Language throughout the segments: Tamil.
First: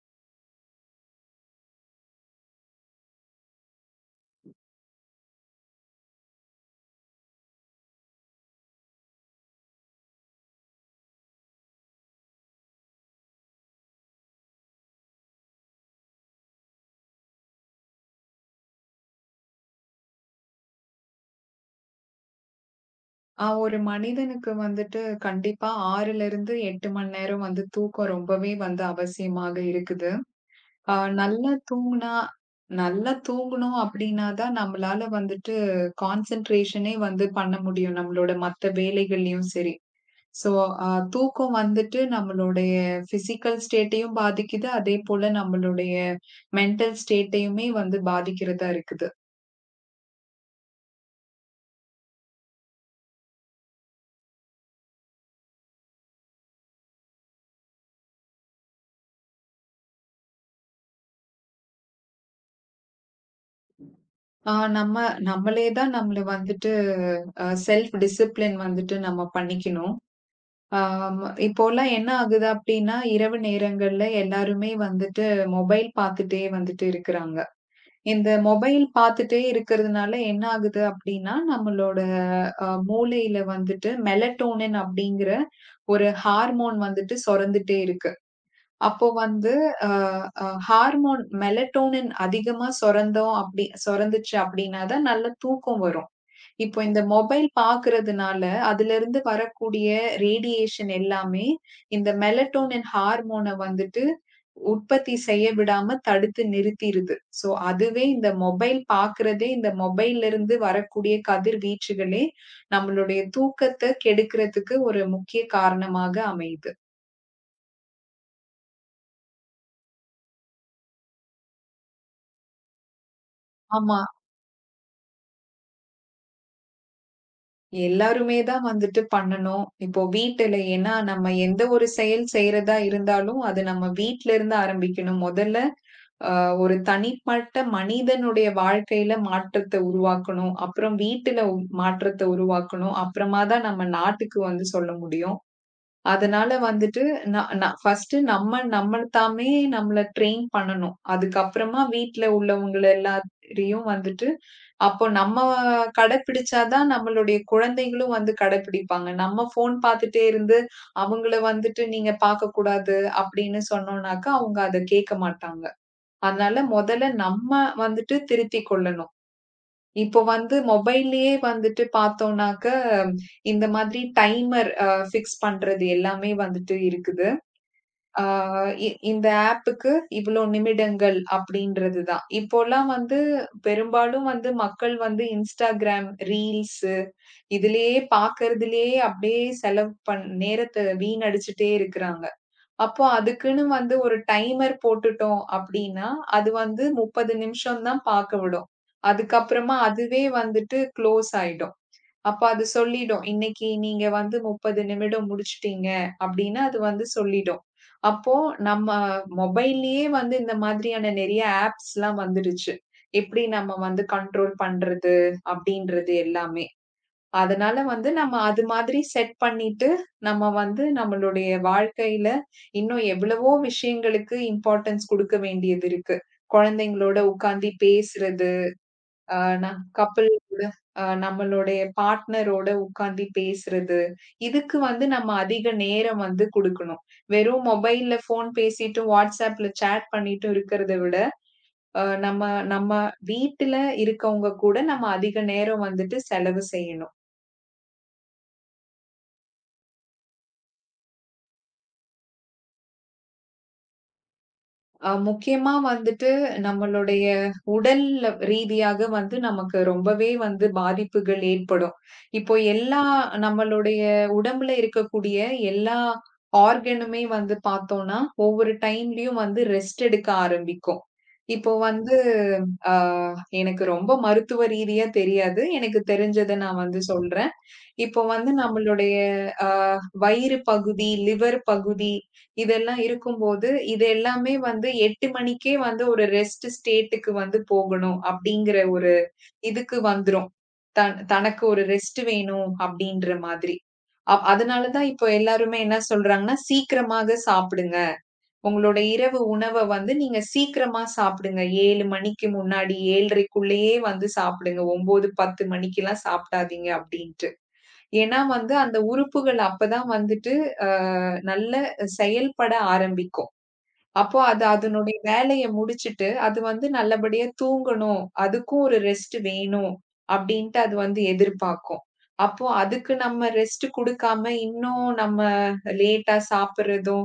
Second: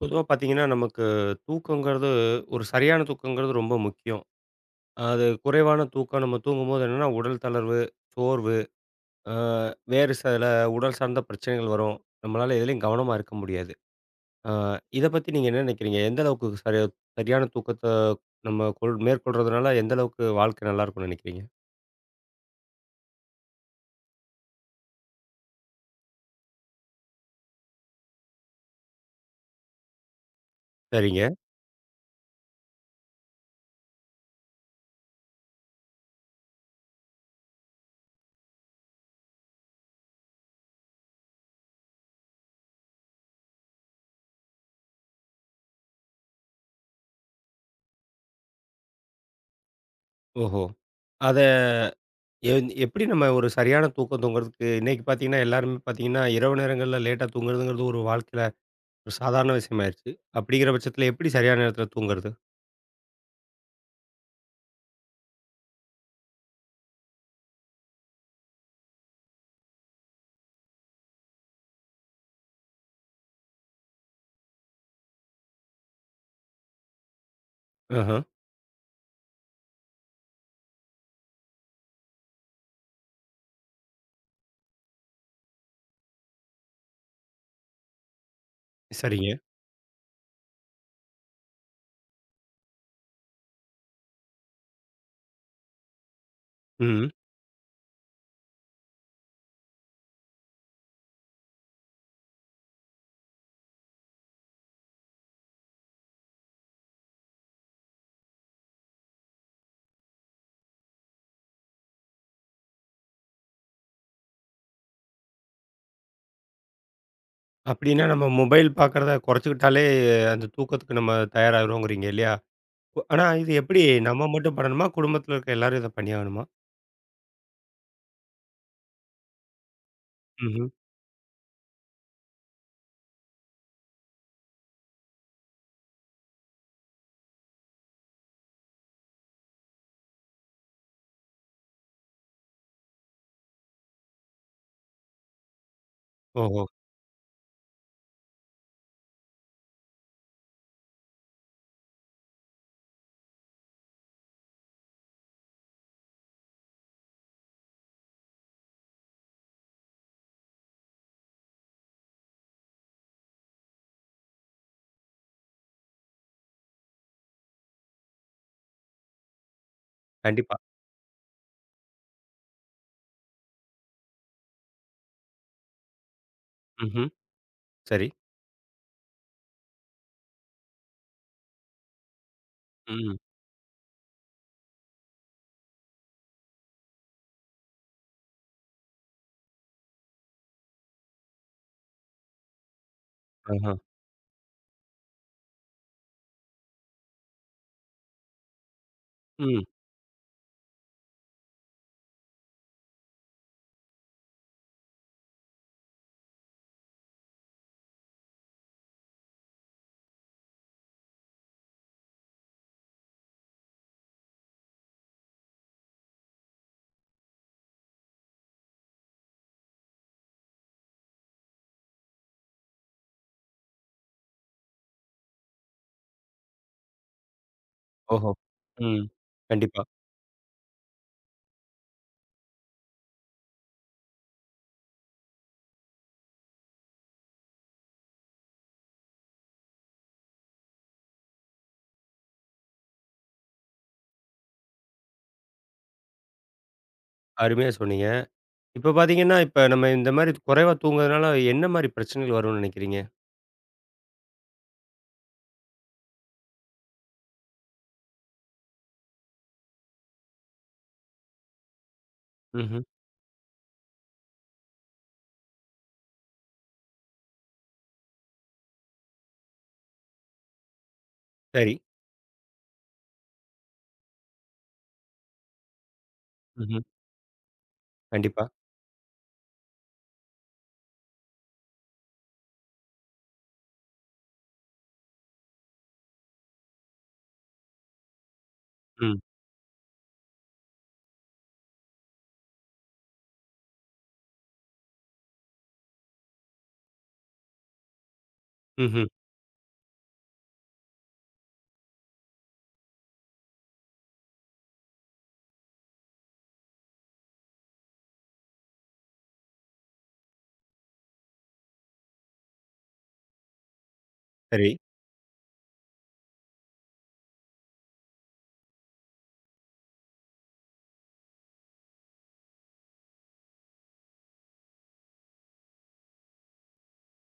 பொதுவா பார்த்தீங்கன்னா, நமக்கு தூக்கங்கிறது ஒரு சரியான தூக்கங்கிறது ரொம்ப முக்கியம். அது குறைவான தூக்கம் நம்ம தூங்கும்போது என்னன்னா, உடல் தளர்வு, சோர்வு, அ வேறு சில உடல் சார்ந்த பிரச்சனைகள் வரும். நம்மளால எதுலயும் கவனமா இருக்க முடியாது. அ இத பத்தி நீங்க என்ன நினைக்கிறீங்க? எந்த அளவுக்கு சரியான தூக்கத்த நம்ம மேற்கொள்றதுனால எந்த அளவுக்கு வாழ்க்கை நல்லாருக்கும்னு நினைக்கிறீங்க? ஒரு மனிதனுக்கு வந்துட்டு கண்டிப்பா 6ல இருந்து 8 மணி நேரம் வந்து தூக்கம் ரொம்பவே வந்து அவசியமாக இருக்குது. ஆ சரிங்க. நல்லா தூங்குனா நல்லா தூங்கணும் அப்டின்னா தான் நம்மளால வந்துட்டு கான்சன்ட்ரேஷனே வந்து பண்ண முடியும். நம்மளோட மத்த வேலைகள்லயும் சரி. ஸோ அ தூக்கம் வந்துட்டு நம்மளுடைய ஃபிசிக்கல் ஸ்டேட்டையும் பாதிக்குது. அதேபோல நம்மளுடைய மென்டல் ஸ்டேட்டையுமே வந்து பாதிக்கிறதா இருக்குது. ஓஹோ! அத எப்படி நம்ம ஒரு சரியான தூக்கம் தூங்குறதுக்கு இன்னைக்கு பார்த்தீங்கன்னா, எல்லாருமே பார்த்தீங்கன்னா, இரவு நேரங்கள்ல லேட்டா தூங்குறதுங்கிறது ஒரு வாழ்க்கையில ஒரு சாதாரண விஷயமாயிருச்சு. அப்படிங்கிற பட்சத்தில எப்படி சரியான நேரத்தில தூங்குறது? நம்ம நம்மளே தான் நம்மள வந்துட்டு செல்ஃப் டிசிப்ளின் வந்துட்டு நம்ம பண்ணிக்கணும். ஆம், இப்போலாம் என்ன ஆகுது அப்டின்னா, இரவு நேரங்கள்ல எல்லாருமே வந்துட்டு மொபைல் பார்த்துட்டே வந்துட்டு இருக்குறாங்க. ஆஹ. இந்த மொபைல் பார்த்துட்டே இருக்கிறதுனால என்ன ஆகுது அப்டின்னா, நம்மளோட மூளையில வந்துட்டு மெலட்டோனின் அப்டிங்கிற ஒரு ஹார்மோன் வந்துட்டு சுரந்துட்டே இருக்கு. அப்போ சரிங்க. வந்து அ அ ஹார்மோன் மெலட்டோனின் அதிகமா சுரந்தோம் அப்டி சுரந்துச்சு அப்டின்னா தான் நல்ல தூக்கம் வரும். இப்போ இந்த ம். மொபைல் பாக்குறதுனால, அதிலிருந்து வரக்கூடிய ரேடியேஷன் எல்லாமே, இந்த மெலட்டோனின் ஹார்மோன வந்துட்டு உற்பத்தி செய்ய விடாம தடுத்து நிறுத்திருது. ஸோ, அதுவே இந்த மொபைல் பாக்குறதே, இந்த மொபைல்லருந்து வரக்கூடிய கதிர்வீச்சுகளே, நம்மளுடைய தூக்கத்த கெடுக்கிறதுக்கு ஒரு முக்கிய காரணமாக அமையுது. அப்படின்னா நம்ம மொபைல் பார்க்கறத குறைச்சுக்கிட்டாலே, அந்த தூக்கத்துக்கு நம்ம தயாராகிறோங்கிறீங்க இல்லையா? ஆனா இது எப்படி ஆமா. நம்ம மட்டும் பண்ணணுமா? குடும்பத்தில இருக்க எல்லாரும் இத பண்ணியாகணுமா? எல்லாருமே தான் வந்துட்டு பண்ணணும். இப்போ வீட்டுல ம்ஹ்ம். ஏன்னா நம்ம எந்த ஒரு செயல் செய்றதா இருந்தாலும், அது நம்ம வீட்ல இருந்து ஆரம்பிக்கணும். முதல்ல அ ஒரு தனிப்பட்ட மனிதனுடைய வாழ்க்கையில மாற்றத்த உருவாக்கணும். அப்புறம் வீட்டுல மாற்றத்த உருவாக்கணும். அப்புறமா தான் நம்ம நாட்டுக்கு வந்து சொல்ல முடியும். அதனால ஓஹோ! வந்துட்டு ந ந ஃபர்ஸ்ட்டு நம்ம நம்மள தாமே நம்மள ட்ரெயின் பண்ணணும். அதுக்கப்புறமா வீட்ல உள்ளவங்கள எல்லாரையும் வந்துட்டு அப்போ நம்ம கடைப்பிடிச்சா தான் நம்மளுடைய குழந்தைகளும் வந்து கடைப்பிடிப்பாங்க. நம்ம ஃபோன் பார்த்துட்டே இருந்து, அவங்கள வந்துட்டு "நீங்க பார்க்கக்கூடாது" அப்படின்னு சொன்னோம்னாக்கா, அவங்க அத கேட்க மாட்டாங்க. அதனால முதல்ல நம்ம வந்துட்டு திருத்திக் கொள்ளணும். இப்போ கண்டிப்பா. வந்து மொபைல்லயே வந்துட்டு பார்த்தோம்னாக்க, இந்த மாதிரி டைமர் ஃபிக்ஸ் பண்றது எல்லாமே வந்துட்டு ம்ஹ்ம். இருக்குது. சரி. ஆ இ இந்த ஆப்புக்கு இவ்ளோ நிமிடங்கள் அப்படின்றது தான். இப்போலாம் ம். வந்து பெரும்பாலும் வந்து மக்கள் வந்து Instagram ரீல்ஸு இதிலேயே பார்க்கறதிலேயே அப்படியே செலவு நேரத்த வீணடிச்சுட்டே இருக்கிறாங்க. அப்போ அதுக்குன்னு ஆஹா. வந்து ஒரு டைமர் போட்டுட்டோம் அப்படின்னா, அது வந்து 30 நிமிஷம் தான் பார்க்க விடும். ம். அதுக்கப்புறமா அதுவே வந்துட்டு க்ளோஸ் ஆயிடும். அப்ப அது சொல்லிடும். "இன்னைக்கு நீங்க வந்து 30 நிமிடம் முடிச்சுட்டீங்க." அப்படின்னு அது வந்து சொல்லிடும். அப்போ நம்ம மொபைல்லயே வந்து இந்த மாதிரியான நெறைய ஆப்ஸ்லாம் வந்துடுச்சு. எப்படி நம்ம வந்து கண்ட்ரோல் பண்றது அப்படின்றது எல்லாமே. அதனால வந்து நம்ம அது மாதிரி செட் பண்ணிட்டு, நம்ம வந்து நம்மளுடைய வாழ்க்கையில இன்னும் எவ்வளவோ விஷயங்களுக்கு இம்பார்ட்டன்ஸ் குடுக்க வேண்டியது இருக்கு. குழந்தைங்களோட உட்கார்ந்து ஓஹோ! பேசுறது. ம். அ நான் கண்டிப்பா. கப்புலோட அ நம்மளுடைய பார்ட்னரோட உட்காந்து பேசுறது. இதுக்கு வந்து நம்ம அதிக நேரம் வந்து குடுக்கணும். வெறும் மொபைல்ல ஃபோன் பேசிட்டு, WhatsAppல சேட் பண்ணிட்டு இருக்கிறத விட, அ நம்ம நம்ம வீட்டுல இருக்கவங்க கூட நம்ம அதிக நேரம் வந்துட்டு செலவு செய்யணும். அருமையா சொன்னீங்க. இப்ப பார்த்தீங்கன்னா, இப்ப நம்ம இந்த மாரி குறைவா தூங்குறதுனால என்ன மாரி பிரச்சனைகள் வரும்னு நினைக்கிறீங்க? முக்கியமா வந்துட்டு நம்மளுடைய உடல் ரீதியாக வந்து நமக்கு ரொம்பவே வந்து பாதிப்புகள் ஏற்படும். இப்போ ம்ஹ்ம். நம்மளுடைய உடம்புல இருக்கக்கூடிய எல்லா ஆர்கனுமே வந்து பார்த்தோம்னா, ஒவ்வொரு டைம்லயும் வந்து ரெஸ்ட் எடுக்க ஆரம்பிக்கும். இப்போ சரி. வந்து அ எனக்கு ரொம்ப மருத்துவ ரீதியா தெரியாது. எனக்கு தெரிஞ்சத நான் ம்ஹ்ம். வந்து சொல்றேன். இப்போ கண்டிப்பா. வந்து நம்மளுடைய அ வயிறு பகுதி, லிவர் பகுதி இதெல்லாம் இருக்கும்போது, இது எல்லாமே வந்து 8 மணிக்கே வந்து ஒரு ரெஸ்ட் ஸ்டேட்டுக்கு வந்து போகணும் அப்படிங்கிற ஒரு ம். இதுக்கு வந்துரும். தனக்கு ஒரு ரெஸ்ட் வேணும் அப்படின்ற மாதிரி. அதனால தான் இப்போ எல்லாருமே என்ன சொல்றாங்கன்னா, "சீக்கிரமாக சாப்பிடுங்க. உங்களோட ம்ஹ்ம். இரவு உணவ வந்து நீங்க சீக்கிரமா சாப்பிடுங்க. 7 மணிக்கு முன்னாடி 7:30க்குள்ளேயே வந்து சாப்பிடுங்க. 9, 10 மணிக்கெல்லாம் சாப்பிடாதீங்க" அப்படின்ட்டு. ஏன்னா வந்து அந்த உறுப்புகள் அப்பதான் வந்துட்டு அ நல்ல செயல்பட ஆரம்பிக்கும். அப்போ அது சரி. அதனுடைய வேலைய முடிச்சுட்டு, அது வந்து நல்லபடியா தூங்கணும், அதுக்கும் ஒரு ரெஸ்ட் வேணும் அப்படின்ட்டு அது வந்து எதிர்பார்க்கும். அப்போ அதுக்கு நம்ம ரெஸ்ட் குடுக்காம இன்னும் நம்ம லேட்டா சாப்பிடுறதும்,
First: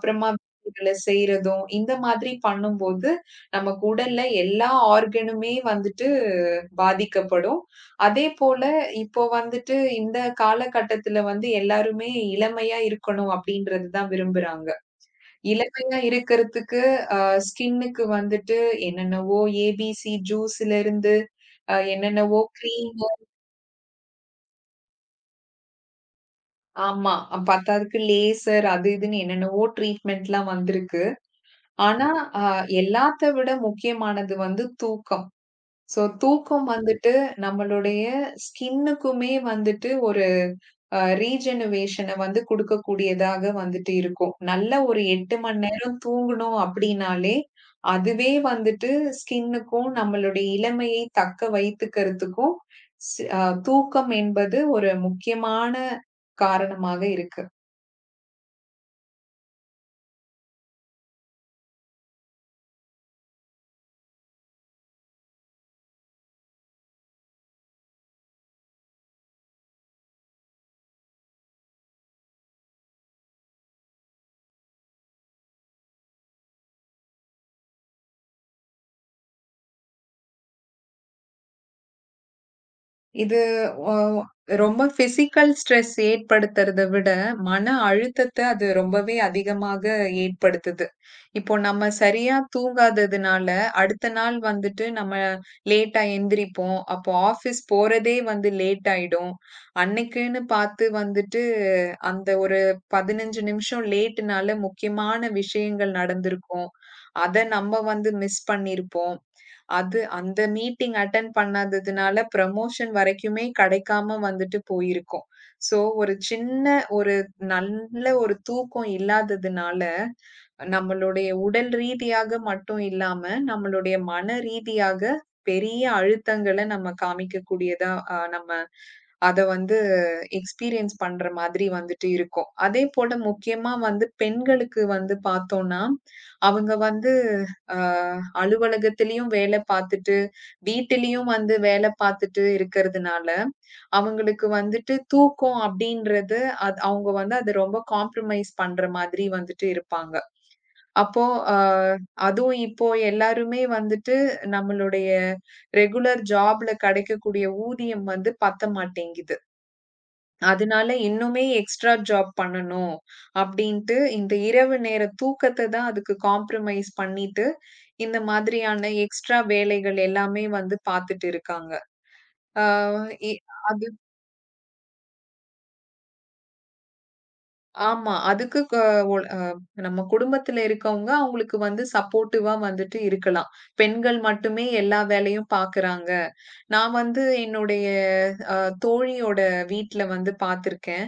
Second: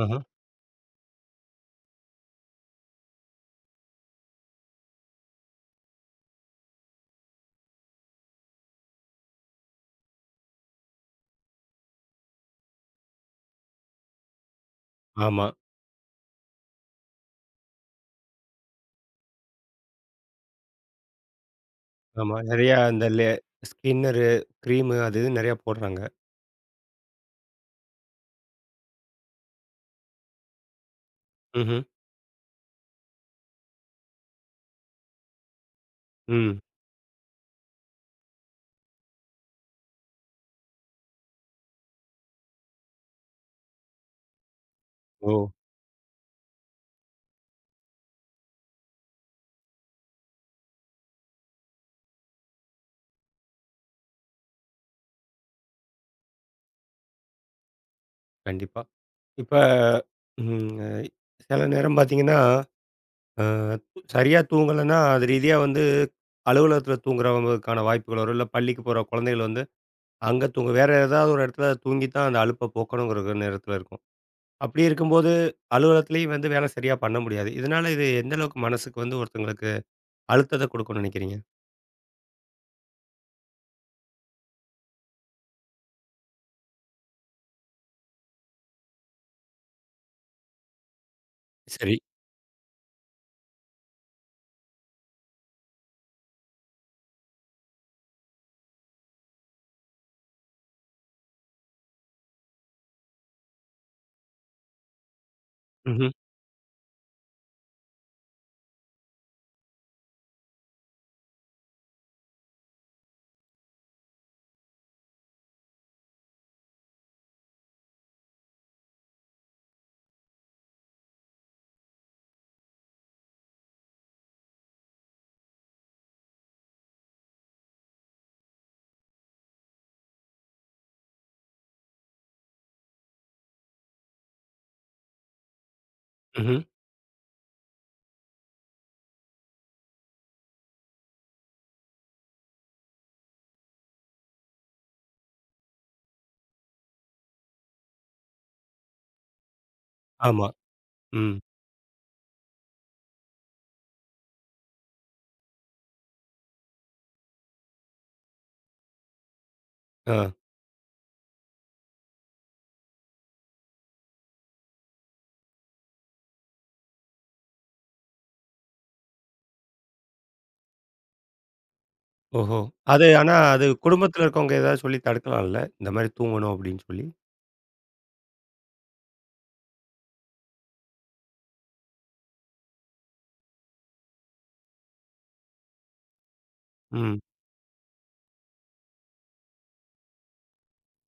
ஆஹ. வேலைகள செய்றதும், இந்த மாதிரி பண்ணும்போது நமக்கு உடல்ல எல்லா ஆர்கனுமே வந்துட்டு பாதிக்கப்படும். அதே போல இப்போ வந்துட்டு இந்த காலகட்டத்துல வந்து எல்லாருமே இளமையா இருக்கணும் அப்படின்றது தான் விரும்புறாங்க. ஆமா, இளமையா இருக்கிறதுக்கு ஸ்கின்னுக்கு வந்துட்டு என்னென்னவோ ஏபிசி ஜூஸ்ல இருந்து ஆமா. என்னென்னவோ நெறையா கிரீம் அந்த ஸ்கின்னரு, கிரீமு அது இதுன்னு நெறையா போடுறாங்க. ஆமா. பத்தாததுக்கு லேசர் அது இதுன்னு என்னென்னவோ ட்ரீட்மெண்ட்லாம் வந்திருக்கு. ம்ஹ்ம். ஆனா அ எல்லாத்த விட முக்கியமானது வந்து தூக்கம். சோ ம். தூக்கம் வந்துட்டு நம்மளுடைய ஸ்கின்னுக்குமே வந்துட்டு ஒரு ரீஜெனரேஷன வந்து குடுக்கக்கூடியதாக வந்துட்டு இருக்கும். நல்ல ஒரு ஓ! 8 மணி நேரம் தூங்கணும் அப்டின்னாலே, அதுவே வந்துட்டு ஸ்கின்னுக்கும், நம்மளுடைய இளமையை தக்க வைத்துக்கிறதுக்கும், ஸ் அ தூக்கம் என்பது ஒரு முக்கியமான காரணமாக இருக்கு. கண்டிப்பா. இப்ப ம் அ சில நேரம் பார்த்தீங்கன்னா, சரியா தூங்கலன்னா, அது ரீதியா வந்து அலுவலகத்தில தூங்குறவங்களுக்கான வாய்ப்புகள் வரும். இல்ல பள்ளிக்கு போற குழந்தைகள் வந்து அங்க தூங்க வேற ஏதாவது ஒரு இடத்துல தூங்கி தான் அந்த அலுப்ப போக்கணுங்கிற நேரத்தில இருக்கும். அப்படி இருக்கும்போது அலுவலகத்திலயும் வந்து வேலை சரியா பண்ண முடியாது. இதனால இது எந்த அளவுக்கு மனசுக்கு வந்து ஒருத்தங்களுக்கு அழுத்தத்த குடுக்கும்னு நினைக்கிறீங்க? இது ஒ ரொம்ப பிசிக்கல் ஸ்ட்ரெஸ் ஏற்படுத்துறத விட, மன அழுத்தத்த அது ரொம்பவே அதிகமாக ஏற்படுத்துது. இப்போ நம்ம சரி. சரியா தூங்காததுனால, அடுத்த நாள் வந்துட்டு நம்ம லேட்டா எந்திரிப்போம். அப்போ ஆஃபீஸ் போறதே வந்து லேட் ஆயிடும். அன்னைக்குன்னு பார்த்து வந்துட்டு, அந்த ஒரு 15 நிமிஷம் லேட்னால முக்கியமான விஷயங்கள் ம்ஹ்ம், நடந்திருக்கும். அத நம்ம வந்து மிஸ் பண்ணியிருப்போம். அது அந்த மீட்டிங் அட்டெண்ட் பண்ணாததுனால ப்ரமோஷன் வரைக்குமே கிடைக்காம வந்துட்டு போயிருக்கும். சோ, ஒரு சின்ன ஒரு நல்ல ஒரு தூக்கம் இல்லாததுனால, நம்மளுடைய உடல் ரீதியாக மட்டும் இல்லாம, நம்மளுடைய மன ரீதியாக பெரிய அழுத்தங்கள நம்ம காமிக்கக்கூடியதா, நம்ம அத வந்து எக்ஸ்பீரியன்ஸ் பண்ற மாதிரி வந்துட்டு இருக்கும். அதேபோல முக்கியமா வந்து பெண்களுக்கு வந்து பார்த்தோம்னா, ம்ஹ்ம். அவங்க வந்து அ அலுவலகத்திலயும் வேல பார்த்துட்டு, வீட்டிலயும் வந்து வேல பார்த்துட்டு இருக்கிறதுனால, அவங்களுக்கு வந்துட்டு தூக்கம் அப்படின்றது, அது அவங்க வந்து அத ரொம்ப காம்ப்ரமைஸ் பண்ற மாதிரி வந்துட்டு இருப்பாங்க. ஆமா. அப்போ, ம். அ அதுவும் இப்போ எல்லாருமே வந்துட்டு நம்மளுடைய ரெகுலர் ஜாப்ல கிடைக்கக்கூடிய ஊதியம் வந்து பத்த மாட்டேங்குது. ஆ. அதனால இன்னுமே எக்ஸ்ட்ரா ஜாப் பண்ணணும் அப்படின்ட்டு, இந்த இரவு நேர தூக்கத்த தான் அதுக்கு காம்ப்ரமைஸ் பண்ணிட்டு, இந்த மாதிரியான எக்ஸ்ட்ரா வேலைகள் எல்லாமே வந்து பார்த்துட்டு இருக்காங்க. ஓஹோ! அ அது இ ஆனா அது அது குடும்பத்தில இருக்கவங்க ஏதாவது சொல்லி தடுக்கலாம்ல? இந்த மாரி தூங்கணும் அப்படின்னு சொல்லி. ஆமா. அதுக்கு க ஒல் அ நம்ம குடும்பத்துல இருக்கவங்க அவங்களுக்கு வந்து சப்போர்ட்டிவா வந்துட்டு இருக்கலாம். பெண்கள் மட்டுமே எல்லா வேலையும் பார்க்குறாங்க. நான் ம். வந்து என்னுடைய அ தோழியோட வீட்ல வந்து பார்த்துருக்கேன்.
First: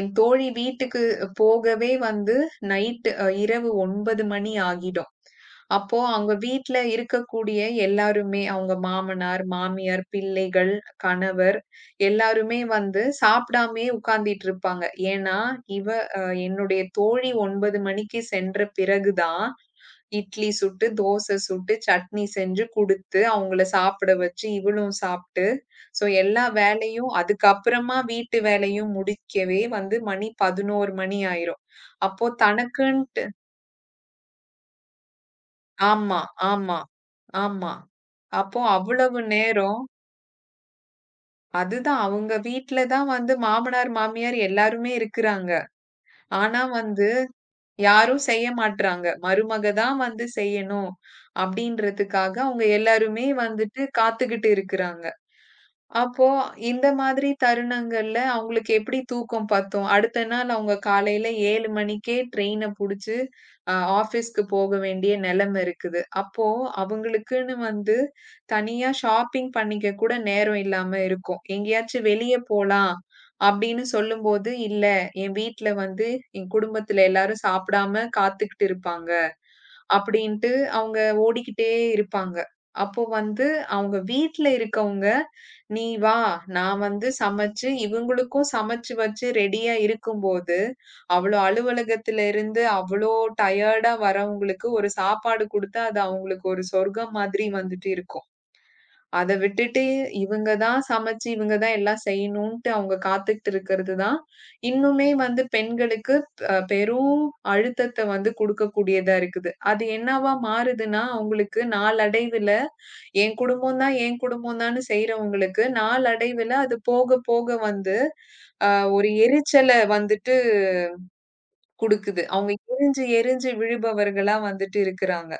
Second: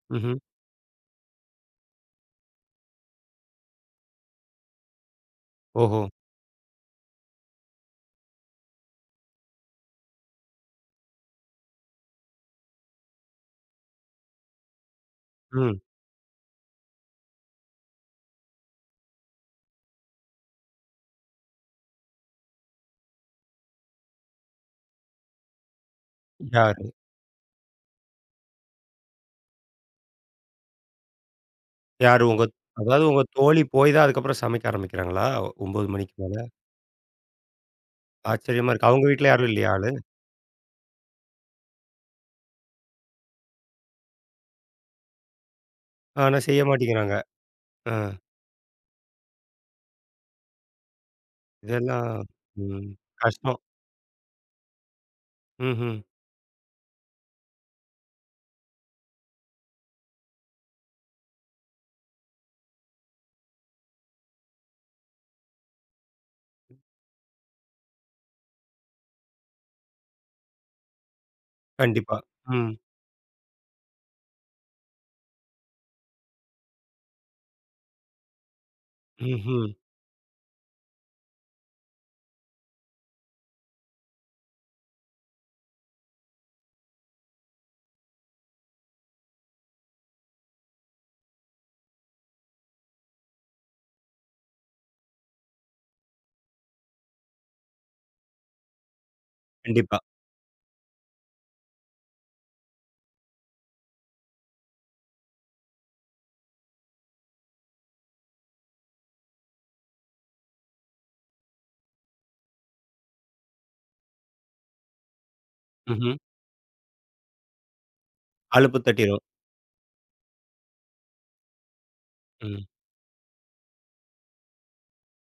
என் ம்ஹ்ம். தோழி வீட்டுக்கு போகவே வந்து நைட் அ இரவு 9 மணி ஆகிடும். அப்போ ஓஹோ! அவங்க வீட்ல இருக்கக்கூடிய எல்லாருமே அவங்க மாமனார், மாமியார், பிள்ளைகள், கணவர் எல்லாருமே வந்து சாப்பிடாமயே உட்கார்ந்துட்டு இருப்பாங்க. ஏன்னா, ம். இவ என்னுடைய தோழி 9:00 மணிக்கு சென்ற பிறகு தான், இட்லி சுட்டு, தோசை சுட்டு, சட்னி செஞ்சு குடுத்து, அவங்கள சாப்பிட வச்சு, இவளும் சாப்ட்டு, ஸோ எல்லா யாரு? வேலையும் அதுக்கப்புறமா வீட்டு வேலையும் முடிக்கவே வந்து மணி 11:00 மணி ஆயிரும். யாரு அப்போ உங்க அதாவது உங்க தனக்குன்ட்டு தோழி போய் தான் அதுக்கப்புறம் சமைக்க ஆரம்பிக்கிறாங்களா? 9 மணிக்கு ஆமா, மேல? ஆமா, ஆமா. அப்போ ஆச்சரியமா இருக்கு. அவங்க அவ்வளவு வீட்ல யாரும் இல்லையா நேரம் ஆளு? அதுதான் அவங்க வீட்ல தான் வந்து மாமனார், மாமியார் எல்லாருமே இருக்குறாங்க. ஆனா ஆனா செய்ய வந்து மாட்டேங்கிறாங்க. ஆ. யாரும் செய்ய மாட்றாங்க. மருமக தான் வந்து செய்யணும், இதெல்லாம் அப்படின்றதுக்காக அவங்க ம். எல்லாருமே கஷ்டம். வந்துட்டு காத்துக்கிட்டு இருக்குறாங்க. ம்ஹ்ம். அப்போ, இந்த மாதிரி தருணங்கள்ல அவங்களுக்கு எப்படி தூக்கம் பத்தும்? அடுத்த நாள் அவங்க காலையில 7 மணிக்கே ட்ரெயின புடிச்சு அ ஆஃபீஸ்க்கு போக வேண்டிய நெலைம இருக்குது. அப்போ அவங்களுக்குன்னு வந்து தனியா ஷாப்பிங் பண்ணிக்க கூட நேரம் இல்லாம இருக்கும். எங்கேயாச்சும் கண்டிப்பா. வெளிய ம். போலாம் அப்படின்னு சொல்லும்போது, "இல்ல, என் வீட்ல வந்து என் குடும்பத்துல எல்லாரும் சாப்பிடாம காத்துக்கிட்டு இருப்பாங்க. ம்ஹ்ம். அப்படின்ட்டு அவங்க ஓடிக்கிட்டே இருப்பாங்க. அப்போ வந்து அவங்க வீட்ல இருக்கவங்க, "நீ வா, நான் வந்து சமைச்சு இவங்களுக்கும் சமைச்சு வச்சு ரெடியா இருக்கும்போது, அவ்ளோ அலுவலகத்துல இருந்து அவ்ளோ டயர்டா வரவங்களுக்கு ஒரு சாப்பாடு குடுத்தா, அது அவங்களுக்கு ஒரு சொர்க்கம் மாதிரி வந்துட்டு இருக்கும்." அத விட்டுட்டு கண்டிப்பா. இவங்க தான் சமைச்சு, இவங்க தான் எல்லாம் செய்யணுன்ட்டு அவங்க காத்துக்கிட்டு இருக்கிறது தான், இன்னுமே வந்து பெண்களுக்கு பெரும் அழுத்தத்த வந்து குடுக்கக்கூடியதா இருக்குது. அது என்னவா மாறுதுன்னா, அவங்களுக்கு நாளடைவில என் குடும்பம் தான், என் குடும்பம் தான்னு செய்றவங்களுக்கு, ம்ஹ்ம். நாளடைவில அது போக போக வந்து அ அலுப்பு ஒரு தட்டிரும். எரிச்சல வந்துட்டு குடுக்குது. அவங்க ம். எரிஞ்சு எரிஞ்சு விழுபவர்களா வந்துட்டு இருக்கிறாங்க.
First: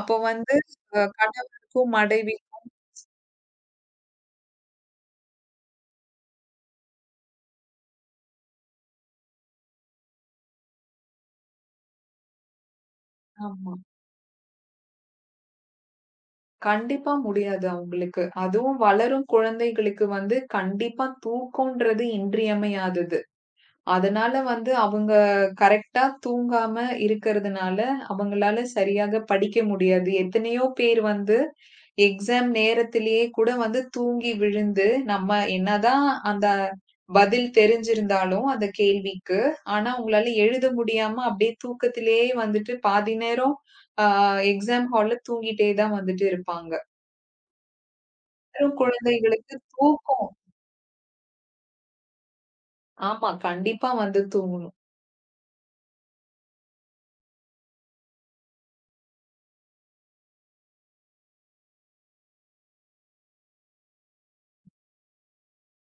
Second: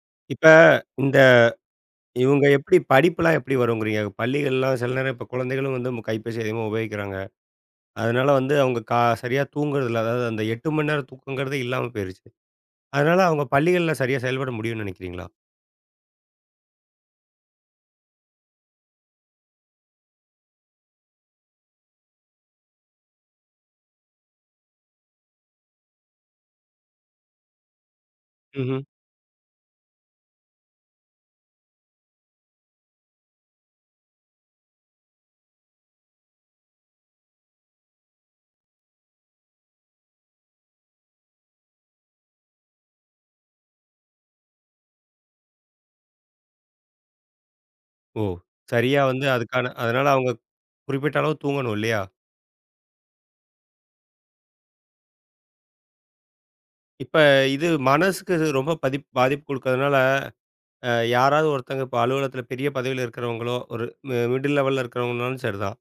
அப்போ இப்ப வந்து இந்த கணவருக்கும் மனைவி இவங்க எப்படி படிப்புலாம் எப்படி வருங்கிறீங்க? பள்ளிகள்லாம் சில நேரம் இப்ப குழந்தைகளும் வந்து கைபேசி அதிகமா உபயோகிக்கிறாங்க. அதனால வந்து அவங்க சரியா தூங்குறதில்ல. அதாவது அந்த 8 மணி நேரம் தூக்கங்கிறதே இல்லாம போயிருச்சு. அதனால அவங்க ஆமா. பள்ளிகள்ல சரியா செயல்பட முடியும்னு நினைக்கிறீங்களா? கண்டிப்பா முடியாது அவங்களுக்கு. அதுவும் வளரும் குழந்தைகளுக்கு வந்து கண்டிப்பா தூக்கம்ன்றது இன்றியமையாதது. அதனால வந்து அவங்க கரெக்ட்டா தூங்காம இருக்கறதுனால, அவங்களால ம்ஹ்ம். சரியாக படிக்க முடியாது. எத்தனையோ பேர் வந்து எக்ஸாம் நேரத்திலேயே கூட வந்து தூங்கி விழுந்து, நம்ம என்னதான் அந்த பதில் தெரிஞ்சிருந்தாலும் அந்த கேள்விக்கு, ஆனா அவங்களால எழுத முடியாம அப்படியே தூக்கத்திலேயே வந்துட்டு பாதி நேரம் அ எக்ஸாம் ஹால்ல தூங்கிட்டே தான் வந்துட்டு இருப்பாங்க. ஓ! வெறும் சரியா வந்து குழந்தைகளுக்கு அதுக்கான அதனால அவங்க குறிப்பிட்ட அளவு தூங்கணும் இல்லையா? ஆமா. கண்டிப்பா வந்து தூங்கணும். இப்ப இது மனசுக்கு இது ரொம்ப பாதிப்பு குடுக்கறதுனால, அ யாராவது ஒருத்தங்க இப்ப அலுவலகத்தில பெரிய பதவியில இருக்கிறவங்களோ, ஒரு மிடில் லெவல்ல இருக்கிறவங்கனாலும் சரிதான்.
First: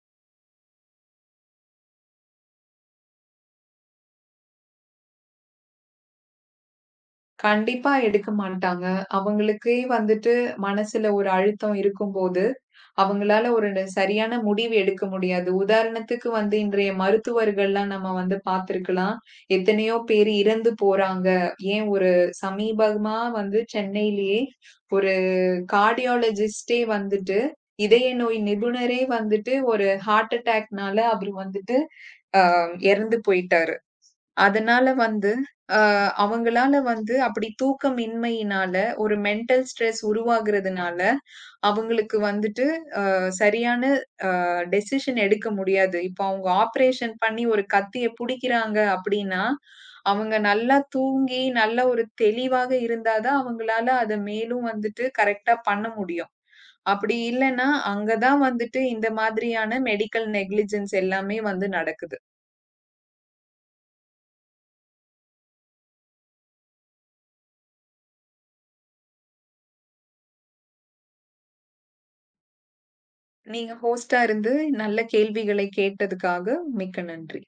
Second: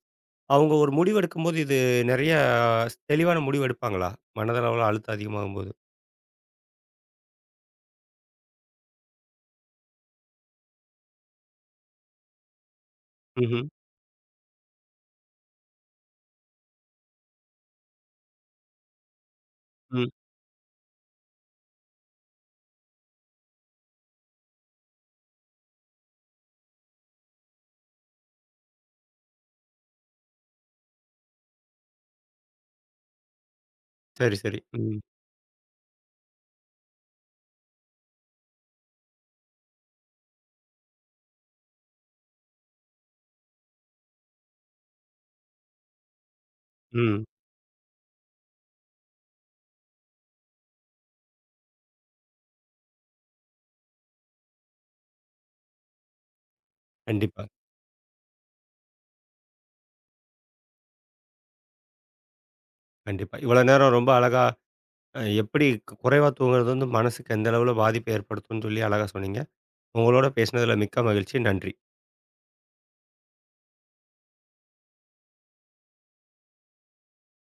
அவங்க ஒரு முடிவு எடுக்கும்போது இது நெறைய தெளிவான முடிவு எடுப்பாங்களா? மனதளவுல அழுத்தம் அதிகமாகும்போது? கண்டிப்பா எடுக்க மாட்டாங்க. அவங்களுக்கே வந்துட்டு மனசுல ஒரு அழுத்தம் இருக்கும்போது, அவங்களால ம்ஹ்ம். ஒரு சரியான முடிவு எடுக்க முடியாது. உதாரணத்துக்கு வந்து இன்றைய மருத்துவர்கள்லாம் நம்ம வந்து பார்த்திருக்கலாம். எத்தனையோ ம். பேர் இறந்து போறாங்க. ஏன் ஒரு சமீபமா வந்து சென்னையிலேயே ஒரு கார்டியாலஜிஸ்ட்டே வந்துட்டு, இதய நோய் நிபுணரே வந்துட்டு ஒரு ஹார்ட் அட்டாக்னால அவரு வந்துட்டு இறந்து போயிட்டாரு. சரி. அதனால ம். வந்து, அ அவங்களால வந்து அப்படி தூக்கமின்மையினால, ஒரு மென்டல் ஸ்ட்ரெஸ் உருவாகுறதுனால, அவங்களுக்கு வந்துட்டு சரியான டெசிஷன் எடுக்க முடியாது. இப்ப அவங்க ஆப்ரேஷன் ம். பண்ணி ஒரு கத்திய புடிக்கிறாங்க அப்படின்னா, அவங்க நல்லா தூங்கி, நல்ல ஒரு தெளிவாக இருந்தா தான் அவங்களால அத மேலும் வந்துட்டு கரெக்ட்டா பண்ண முடியும். அப்படி கண்டிப்பா. இல்லன்னா, அங்க தான் வந்துட்டு இந்த மாதிரியான மெடிக்கல் நெக்லிஜென்ஸ் எல்லாமே வந்து நடக்குது. கண்டிப்பா. இவ்வளோ நேரம் ரொம்ப அழகா எப்படி குறைவா தூங்குறது வந்து மனசுக்கு எந்த அளவுல பாதிப்பை ஏற்படுத்தும்னு சொல்லி அழகா சொன்னீங்க. உங்களோட பேசினதுல மிக்க மகிழ்ச்சி. நன்றி. நீங்க ஹோஸ்ட்டா இருந்து நல்ல கேள்விகளை கேட்டதுக்காக மிக்க நன்றி.